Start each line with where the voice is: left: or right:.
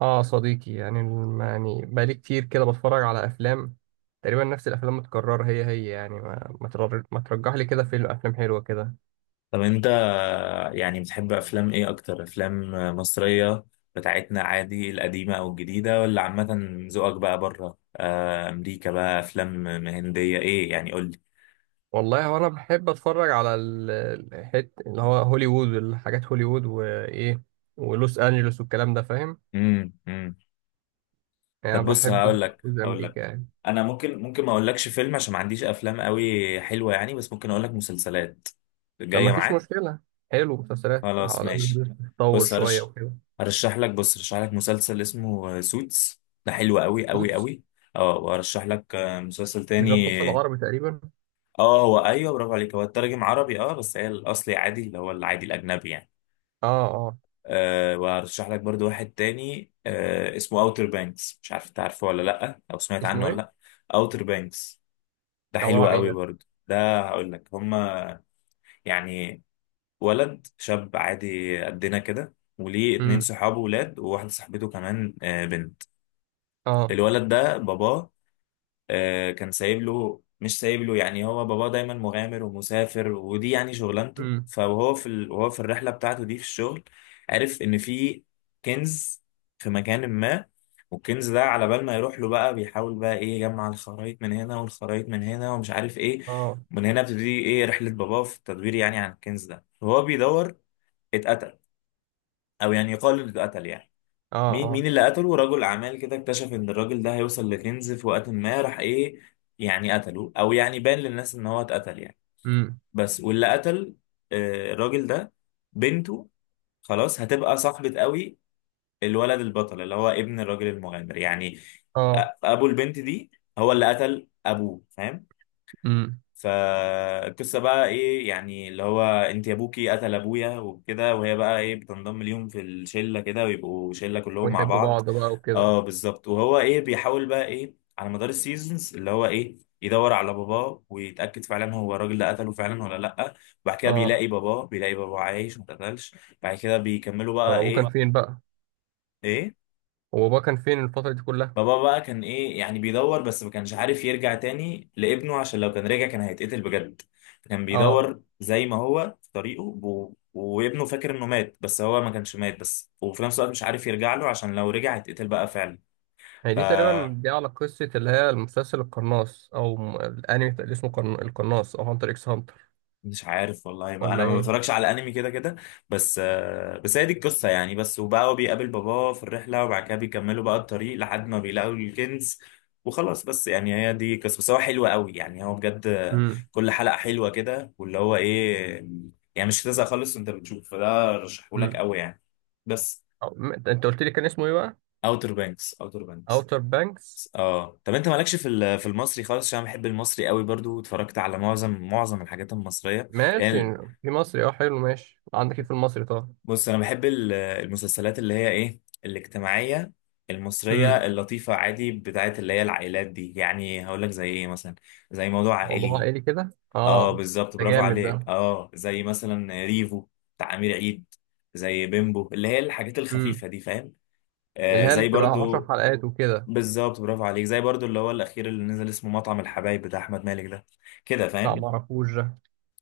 right: اه، صديقي يعني يعني بقالي كتير كده بتفرج على افلام. تقريبا نفس الافلام متكرره هي هي، يعني ما ترجح لي كده فيلم، افلام حلوه كده.
left: طب انت بتحب افلام ايه؟ اكتر افلام مصرية بتاعتنا عادي، القديمة او الجديدة ولا عامة؟ ذوقك بقى بره، امريكا بقى، افلام هندية، ايه؟ يعني قول لي.
right: والله، هو انا بحب اتفرج على الحت اللي هو هوليوود، الحاجات هوليوود وايه، ولوس انجلوس والكلام ده، فاهم؟
left: امم، امم.
right: يعني
left: طب
right: أنا
left: بص،
right: بحب
left: هقول لك
right: جزء
left: هقول لك
right: امريكا يعني.
left: انا ممكن ما اقولكش فيلم عشان ما عنديش افلام قوي حلوة يعني، بس ممكن اقول لك مسلسلات
right: طب ما
left: جاية
right: فيش
left: معاك.
right: مشكله. حلو، مسلسلات على
left: خلاص ماشي.
right: الأقل تتطور
left: بص
right: شويه
left: هرش...
right: وكده.
left: هرشح لك، هرشح لك مسلسل اسمه سوتس. ده حلو قوي قوي
right: سوتس.
left: قوي. اه، وهرشح لك مسلسل
right: مش ده
left: تاني.
right: القصه العربي تقريبا؟
left: اه، هو ايوه، برافو عليك، هو الترجم عربي اه، بس هي الاصلي عادي اللي هو العادي الاجنبي يعني.
right: اه اه.
left: آه، وهرشح لك برضو واحد تاني اسمه اوتر بانكس. مش عارف انت عارفه ولا لا، او سمعت عنه
right: اسمه
left: ولا
right: ايه؟
left: لا. اوتر بانكس ده
right: ده عباره
left: حلو
right: عن ايه
left: قوي
right: ده؟
left: برضو. ده هقول لك، هما يعني ولد شاب عادي قدنا كده، وليه اتنين
right: امم.
left: صحابه ولاد وواحدة صاحبته كمان، بنت.
right: اه.
left: الولد ده باباه كان سايب له، مش سايب له يعني، هو باباه دايما مغامر ومسافر ودي يعني شغلانته.
right: امم.
left: فهو وهو في الرحلة بتاعته دي في الشغل عرف إن في كنز في مكان ما. والكنز ده على بال ما يروح له بقى بيحاول بقى ايه، يجمع الخرايط من هنا والخرايط من هنا ومش عارف ايه.
right: اه
left: من هنا بتبتدي ايه، رحلة باباه في التدوير يعني عن الكنز ده. وهو بيدور اتقتل، او يعني يقال انه اتقتل يعني.
right: اه
left: مين مين
right: اه.
left: اللي قتله؟ رجل اعمال كده اكتشف ان الراجل ده هيوصل لكنز في وقت ما، راح ايه، يعني قتله، او يعني بان للناس ان هو اتقتل يعني.
right: امم.
left: بس واللي قتل الراجل ده بنته، خلاص هتبقى صاحبة قوي الولد البطل اللي هو ابن الراجل المغامر يعني،
right: اه.
left: ابو البنت دي هو اللي قتل ابوه، فاهم؟
right: امم.
left: فالقصه بقى ايه، يعني اللي هو انت يا ابوكي قتل ابويا وكده، وهي بقى ايه بتنضم ليهم في الشله كده ويبقوا شله كلهم مع
right: ويحبوا
left: بعض.
right: بعض بقى وكده.
left: اه بالظبط. وهو ايه، بيحاول بقى ايه، على مدار السيزونز، اللي هو ايه، يدور على باباه ويتاكد فعلا هو الراجل ده قتله فعلا ولا لا. وبعد كده
right: اه،
left: بيلاقي باباه، بيلاقي باباه عايش ما اتقتلش. بعد كده بيكملوا
right: طب
left: بقى
right: ابوه كان
left: ايه.
right: فين بقى؟
left: ايه.
right: هو باباه كان فين الفترة دي كلها؟
left: بابا بقى كان ايه يعني، بيدور، بس ما كانش عارف يرجع تاني لابنه عشان لو كان رجع كان هيتقتل بجد. فكان
right: اه،
left: بيدور زي ما هو في طريقه وابنه فاكر انه مات، بس هو ما كانش مات، بس وفي نفس الوقت مش عارف يرجع له عشان لو رجع هيتقتل بقى. فعلا.
right: هي دي تقريبا دي على قصة اللي هي المسلسل القناص، او الانمي اللي اسمه القناص، او هانتر اكس هانتر.
left: مش عارف والله، ما
right: ولا
left: انا ما
right: ايه؟
left: بتفرجش على انمي كده كده. بس بس هي دي القصه يعني. بس وبقى هو بيقابل باباه في الرحله وبعد كده بيكملوا بقى الطريق لحد ما بيلاقوا الكنز، وخلاص بس. يعني هي دي قصه بس، هو حلو قوي يعني، هو بجد
right: امم
left: كل حلقه حلوه كده، واللي هو ايه، يعني مش هتزهق خالص وانت بتشوف، فده رشحهولك
right: امم.
left: قوي يعني. بس.
right: انت قلت لي كان اسمه ايه بقى؟
left: اوتر بانكس، اوتر بانكس.
right: اوتر بانكس.
left: اه طب، انت مالكش في المصري خالص؟ عشان أنا بحب المصري قوي برضو، واتفرجت على معظم الحاجات المصريه
right: ماشي.
left: يعني.
right: في مصري، اه حلو. ماشي، عندك ايه في المصري طبعا.
left: بص انا بحب المسلسلات اللي هي ايه، الاجتماعيه
right: امم.
left: المصريه اللطيفه عادي، بتاعت اللي هي العائلات دي، يعني هقول لك زي ايه مثلا. زي موضوع
right: موضوع
left: عائلي.
right: عائلي كده.
left: اه
right: اه.
left: بالظبط،
right: ده
left: برافو
right: جامد
left: عليك.
right: ده.
left: اه زي مثلا ريفو بتاع امير عيد، زي بيمبو، اللي هي الحاجات
right: امم.
left: الخفيفه دي فاهم.
right: اللي
left: آه
right: هي اللي
left: زي
right: بتبقى 10
left: برضو،
right: حلقات وكده.
left: بالظبط، برافو عليك، زي برضو اللي هو الاخير اللي نزل، اسمه مطعم الحبايب، بتاع احمد مالك ده، كده
right: لا
left: فاهم.
right: معرفوش.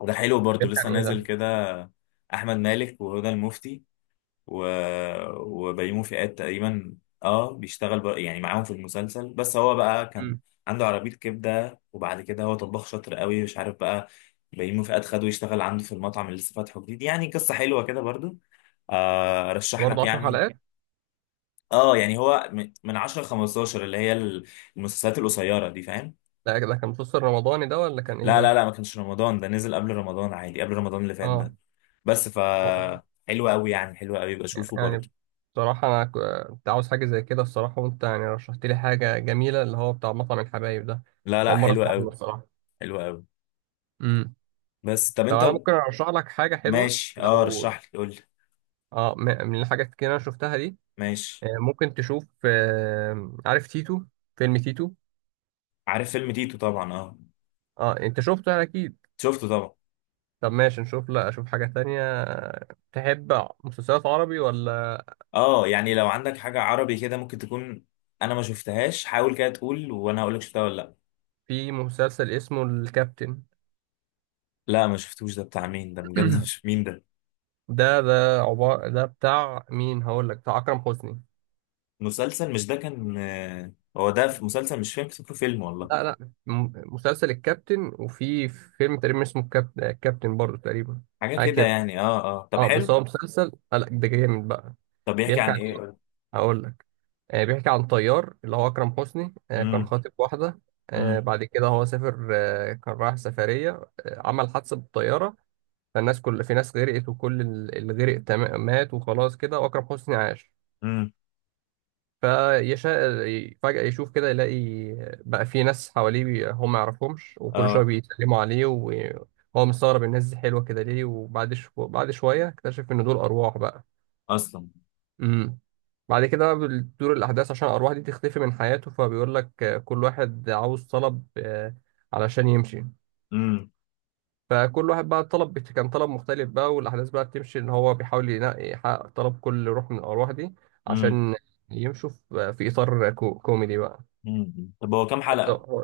left: وده حلو برضو،
right: بيحكي
left: لسه
right: عن ايه
left: نازل
right: ده؟
left: كده. احمد مالك وهدى المفتي و... وبيومي فؤاد تقريبا. اه بيشتغل يعني معاهم في المسلسل، بس هو بقى كان
right: امم.
left: عنده عربية كبدة، وبعد كده هو طباخ شاطر قوي مش عارف بقى. بيومي فؤاد خده يشتغل عنده في المطعم اللي لسه فاتحه جديد. يعني قصة حلوة كده برضو، آه رشح
right: برضه
left: لك
right: 10
left: يعني.
right: حلقات؟
left: اه يعني هو من من 10 ل 15، اللي هي المسلسلات القصيرة دي فاهم.
right: لا، ده كان مسلسل رمضاني ده، ولا كان ايه
left: لا لا لا،
right: ده؟
left: ما كانش رمضان، ده نزل قبل رمضان عادي، قبل رمضان اللي فات
right: اه.
left: ده. بس ف،
right: هو-
left: حلو قوي يعني، حلو قوي بشوفه برضو.
right: يعني بصراحة أنا كنت عاوز حاجة زي كده الصراحة، وأنت يعني رشحت لي حاجة جميلة، اللي هو بتاع مطعم الحبايب ده.
left: لا لا،
right: أول مرة
left: حلو
right: أسمع عنه
left: قوي،
right: الصراحة.
left: حلو قوي.
right: امم.
left: بس طب
right: طب
left: انت.
right: أنا ممكن أرشح لك حاجة حلوة
left: ماشي، اه
right: لو.
left: رشح لي قول لي.
right: اه، من الحاجات كده أنا شفتها دي.
left: ماشي.
right: ممكن تشوف، عارف تيتو؟ فيلم تيتو.
left: عارف فيلم تيتو طبعا، اه.
right: اه، أنت شفته أكيد.
left: شفته طبعا.
right: طب ماشي، نشوف، لا أشوف حاجة تانية، تحب مسلسلات عربي ولا؟
left: اه يعني لو عندك حاجة عربي كده ممكن تكون، انا ما شفتهاش، حاول كده تقول وانا هقول لك شفتها ولا لا.
right: في مسلسل اسمه الكابتن.
left: لا، ما شفتوش. ده بتاع مين ده بجد؟ مش مين ده.
right: ده عبارة ده بتاع مين، هقول لك، بتاع أكرم حسني.
left: مسلسل، مش ده كان هو ده في مسلسل مش فيلم؟ فاكره فيلم
right: لا
left: والله.
right: لا، مسلسل الكابتن، وفي فيلم تقريبا اسمه الكابتن، الكابتن برضه تقريبا.
left: حاجة
right: حاجة
left: كده
right: كده.
left: يعني، اه اه، طب
right: اه، بس
left: حلو.
right: هو مسلسل، لا ده جامد بقى.
left: طب بيحكي
right: بيحكي
left: عن
right: عن
left: ايه؟
right: إيه؟
left: قول.
right: هقول لك. بيحكي عن طيار اللي هو أكرم حسني، كان
left: امم،
right: خاطب واحدة.
left: امم،
right: بعد كده هو سافر، كان رايح سفرية. عمل حادثة بالطيارة. فالناس، كل في ناس غرقت، وكل اللي غرق تمام مات وخلاص كده، وأكرم حسني عاش.
left: امم.
right: فيشاء فجأة يشوف كده، يلاقي بقى في ناس حواليه هم ما يعرفهمش، وكل شوية
left: اه
right: بيتكلموا عليه وهو مستغرب الناس دي حلوة كده ليه، وبعد بعد شوية اكتشف إن دول أرواح بقى.
left: اصلا.
right: امم. بعد كده بقى بتدور الأحداث عشان الأرواح دي تختفي من حياته، فبيقول لك، كل واحد عاوز طلب، علشان يمشي.
left: امم،
right: فكل واحد بقى طلب، كان طلب مختلف بقى، والأحداث بقى بتمشي إن هو بيحاول ينقي يحقق طلب كل روح من الأرواح دي،
left: امم،
right: عشان يمشوا في إطار كوميدي بقى.
left: امم. طب هو كام حلقة؟
right: هو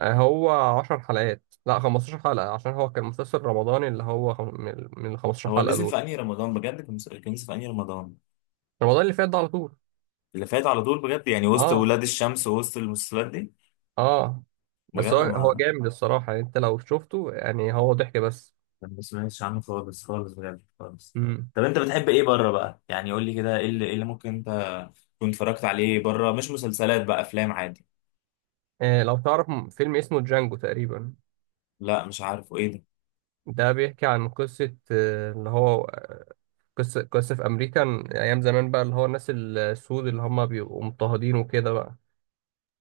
right: هو 10 حلقات، لا 15 حلقة، عشان هو كان مسلسل رمضاني اللي هو من ال 15
left: هو
right: حلقة
left: نزل
right: دول.
left: في انهي رمضان بجد؟ كان نزل، كان نزل في انهي رمضان؟
right: رمضان اللي فات ده على طول.
left: اللي فات على طول؟ بجد يعني وسط
right: اه
left: ولاد الشمس ووسط المسلسلات دي؟
right: اه.
left: بجد
right: بس هو
left: انا
right: هو
left: ما،
right: جامد الصراحة يعني، انت لو شفته يعني، هو ضحك بس.
left: ما سمعتش عنه خالص خالص بجد خالص.
right: امم.
left: طب انت بتحب ايه بره بقى، يعني قول لي كده، ايه اللي، إيه اللي ممكن انت تكون اتفرجت عليه بره، مش مسلسلات بقى، افلام عادي.
right: لو تعرف فيلم اسمه جانجو تقريبا.
left: لا مش عارفه، ايه ده؟
right: ده بيحكي عن قصة، اللي هو قصة قصة في أمريكا أيام زمان بقى، اللي هو الناس السود اللي هم بيبقوا مضطهدين وكده بقى.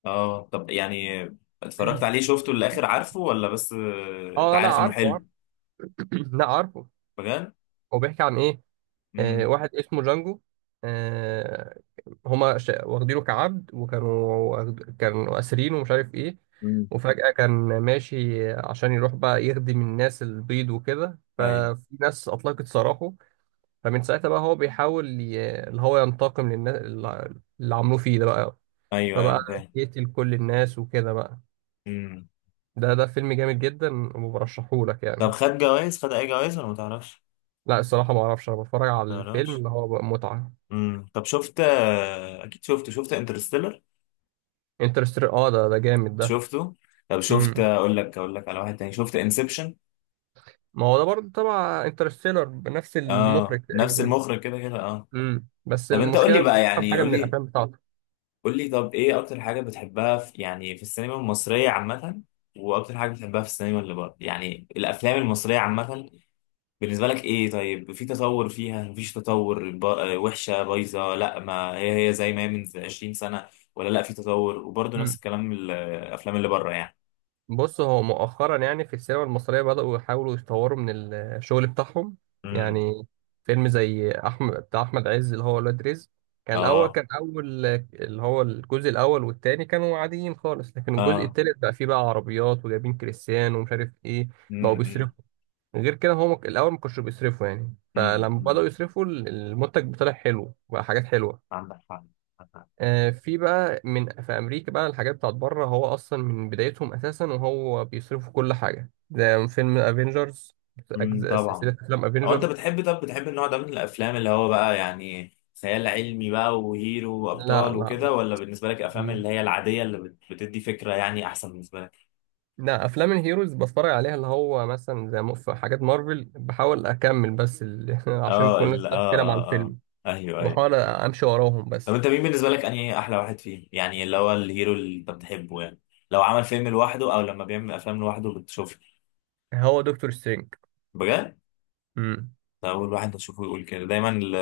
left: اه طب يعني اتفرجت عليه، شفته للاخر عارفه، ولا بس انت
right: اه لا،
left: عارف انه
right: عارفه
left: حلو
right: عارفه. لا عارفه.
left: بجد.
right: هو بيحكي عن ايه؟
left: امم،
right: واحد اسمه جانجو، آه، هما واخدينه كعبد وكانوا، كانوا أسرين ومش عارف إيه.
left: امم.
right: وفجأة كان ماشي عشان يروح بقى يخدم الناس البيض وكده،
left: ايوه،
right: ففي ناس أطلقت سراحه. فمن ساعتها بقى هو بيحاول اللي هو ينتقم للناس اللي اللي عملوه فيه ده بقى،
left: ايوه، ايوه
right: فبقى
left: انا فاهم.
right: يقتل كل الناس وكده بقى.
left: امم.
right: ده فيلم جامد جدا، وبرشحهولك
left: طب
right: يعني.
left: خد جوائز، خد اي جوائز ولا ما تعرفش؟
right: لا، الصراحة ما أعرفش، أنا بتفرج على
left: ما
right: الفيلم
left: تعرفش.
right: اللي هو بقى متعة.
left: امم. طب شفت، اكيد شفت، شفت انترستيلر؟
right: انترستيلر، اه ده جامد ده.
left: شفته. طب شفت،
right: مم.
left: اقول لك على واحد تاني، شفت انسبشن؟
right: ما هو ده برضه تبع انترستيلر، بنفس
left: اه
right: المخرج
left: نفس
right: تقريبا،
left: المخرج كده كده، اه.
right: بس
left: طب انت قول لي
right: المشكله مش
left: بقى،
right: بفهم
left: يعني
right: حاجه
left: قول
right: من
left: لي
right: الافلام بتاعته.
left: قول لي طب، ايه اكتر حاجه بتحبها في يعني في السينما المصريه عامه، واكتر حاجه بتحبها في السينما اللي بره يعني؟ الافلام المصريه عامه بالنسبه لك ايه؟ طيب في تطور فيها، مفيش تطور، وحشه، بايظه، لا ما هي هي زي ما هي من 20 سنه، ولا لا في تطور؟ وبرضه نفس
right: امم.
left: الكلام الافلام اللي بره
right: بص، هو مؤخرا يعني في السينما المصريه بداوا يحاولوا يطوروا من الشغل بتاعهم،
left: يعني.
right: يعني فيلم زي احمد، بتاع احمد عز، اللي هو ولاد رزق. كان الاول
left: اه،
right: كان اول اللي هو الجزء الاول والتاني كانوا عاديين خالص، لكن الجزء
left: اه.
right: التالت بقى فيه بقى عربيات وجايبين كريستيانو ومش عارف ايه. بقوا
left: امم،
right: بيصرفوا. غير كده، هو الاول ما كانوش بيصرفوا، يعني
left: امم،
right: فلما
left: امم.
right: بدأوا يصرفوا، المنتج طلع حلو بقى، حاجات حلوة.
left: عندك حق، عندك حق.
right: في بقى من، في امريكا بقى الحاجات بتاعت بره، هو اصلا من بدايتهم اساسا وهو بيصرفوا كل حاجة، ده فيلم افنجرز،
left: طبعا.
right: سلسلة افلام
left: هو انت
right: افنجرز.
left: بتحب، طب بتحب النوع ده من الافلام اللي هو بقى يعني خيال علمي بقى، وهيرو
right: لا
left: وابطال
right: لا
left: وكده، ولا بالنسبه لك افلام
right: لا،
left: اللي هي العاديه بتدي فكره يعني احسن بالنسبه لك؟
right: لا افلام الهيروز بتفرج عليها، اللي هو مثلا زي في حاجات مارفل بحاول اكمل بس عشان
left: اه
right: كل الناس
left: ال- اه
right: بتتكلم عن
left: اه اه،
right: الفيلم.
left: ايوه
right: بحاول
left: ايوه.
right: امشي وراهم
left: طب
right: بس.
left: انت مين بالنسبه لك انهي احلى واحد فيهم، يعني اللي هو الهيرو اللي انت بتحبه يعني، لو عمل فيلم لوحده او لما بيعمل افلام لوحده بتشوفه؟
right: هو دكتور سترينج.
left: بجد؟
right: مم.
left: أول واحد أشوفه يقول كده دايما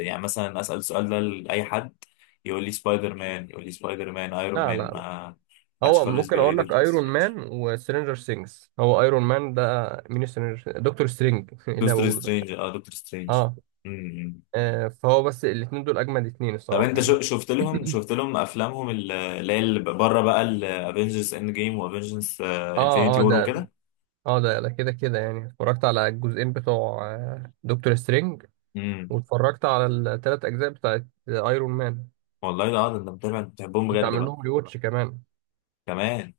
left: يعني مثلا أسأل السؤال ده لأي حد يقول لي سبايدر مان، أيرون
right: لا
left: مان،
right: لا،
left: ما حدش
right: هو
left: خالص
right: ممكن
left: بيقول لي
right: اقول لك
left: دكتور
right: ايرون
left: سترينج.
right: مان وسترينجر سينجز، هو ايرون مان ده. مين سترينجر، دكتور سترينج ايه اللي أنا
left: دكتور
right: بقوله ده.
left: سترينج اه، دكتور سترينج.
right: اه.
left: امم.
right: فهو بس الاثنين دول اجمد اثنين
left: طب
right: الصراحه
left: انت
right: يعني.
left: شفت لهم، شفت لهم افلامهم اللي هي اللي بره بقى، الافنجرز اند جيم وافنجرز
right: اه
left: انفينيتي
right: اه
left: وور
right: ده،
left: وكده.
right: اه ده كده كده يعني اتفرجت على الجزئين بتوع دكتور سترينج،
left: امم.
right: واتفرجت على الثلاث اجزاء بتاعت ايرون مان.
left: والله ده، اه ده انت متابع، انت بتحبهم
right: كنت
left: بجد
right: عامل
left: بقى.
right: لهم ريواتش كمان.
left: كمان.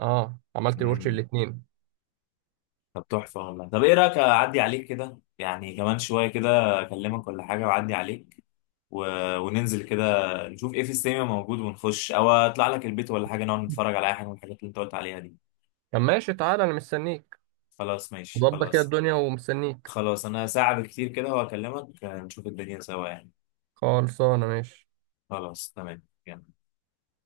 right: اه، عملت ريواتش
left: امم.
right: الاثنين.
left: طب تحفه والله. طب ايه رايك اعدي عليك كده، يعني كمان شويه كده اكلمك ولا حاجه واعدي عليك و... وننزل كده، نشوف ايه في السينما موجود ونخش، او اطلع لك البيت ولا حاجه نقعد نتفرج على اي حاجه من الحاجات اللي انت قلت عليها دي.
right: طب ماشي، تعالى انا مستنيك.
left: خلاص ماشي
right: ظبط كده
left: خلاص.
right: الدنيا، ومستنيك.
left: خلاص انا ساعه بالكتير كده وهكلمك، نشوف الدنيا سوا يعني.
right: خلصانه، ماشي.
left: خلاص تمام يلا.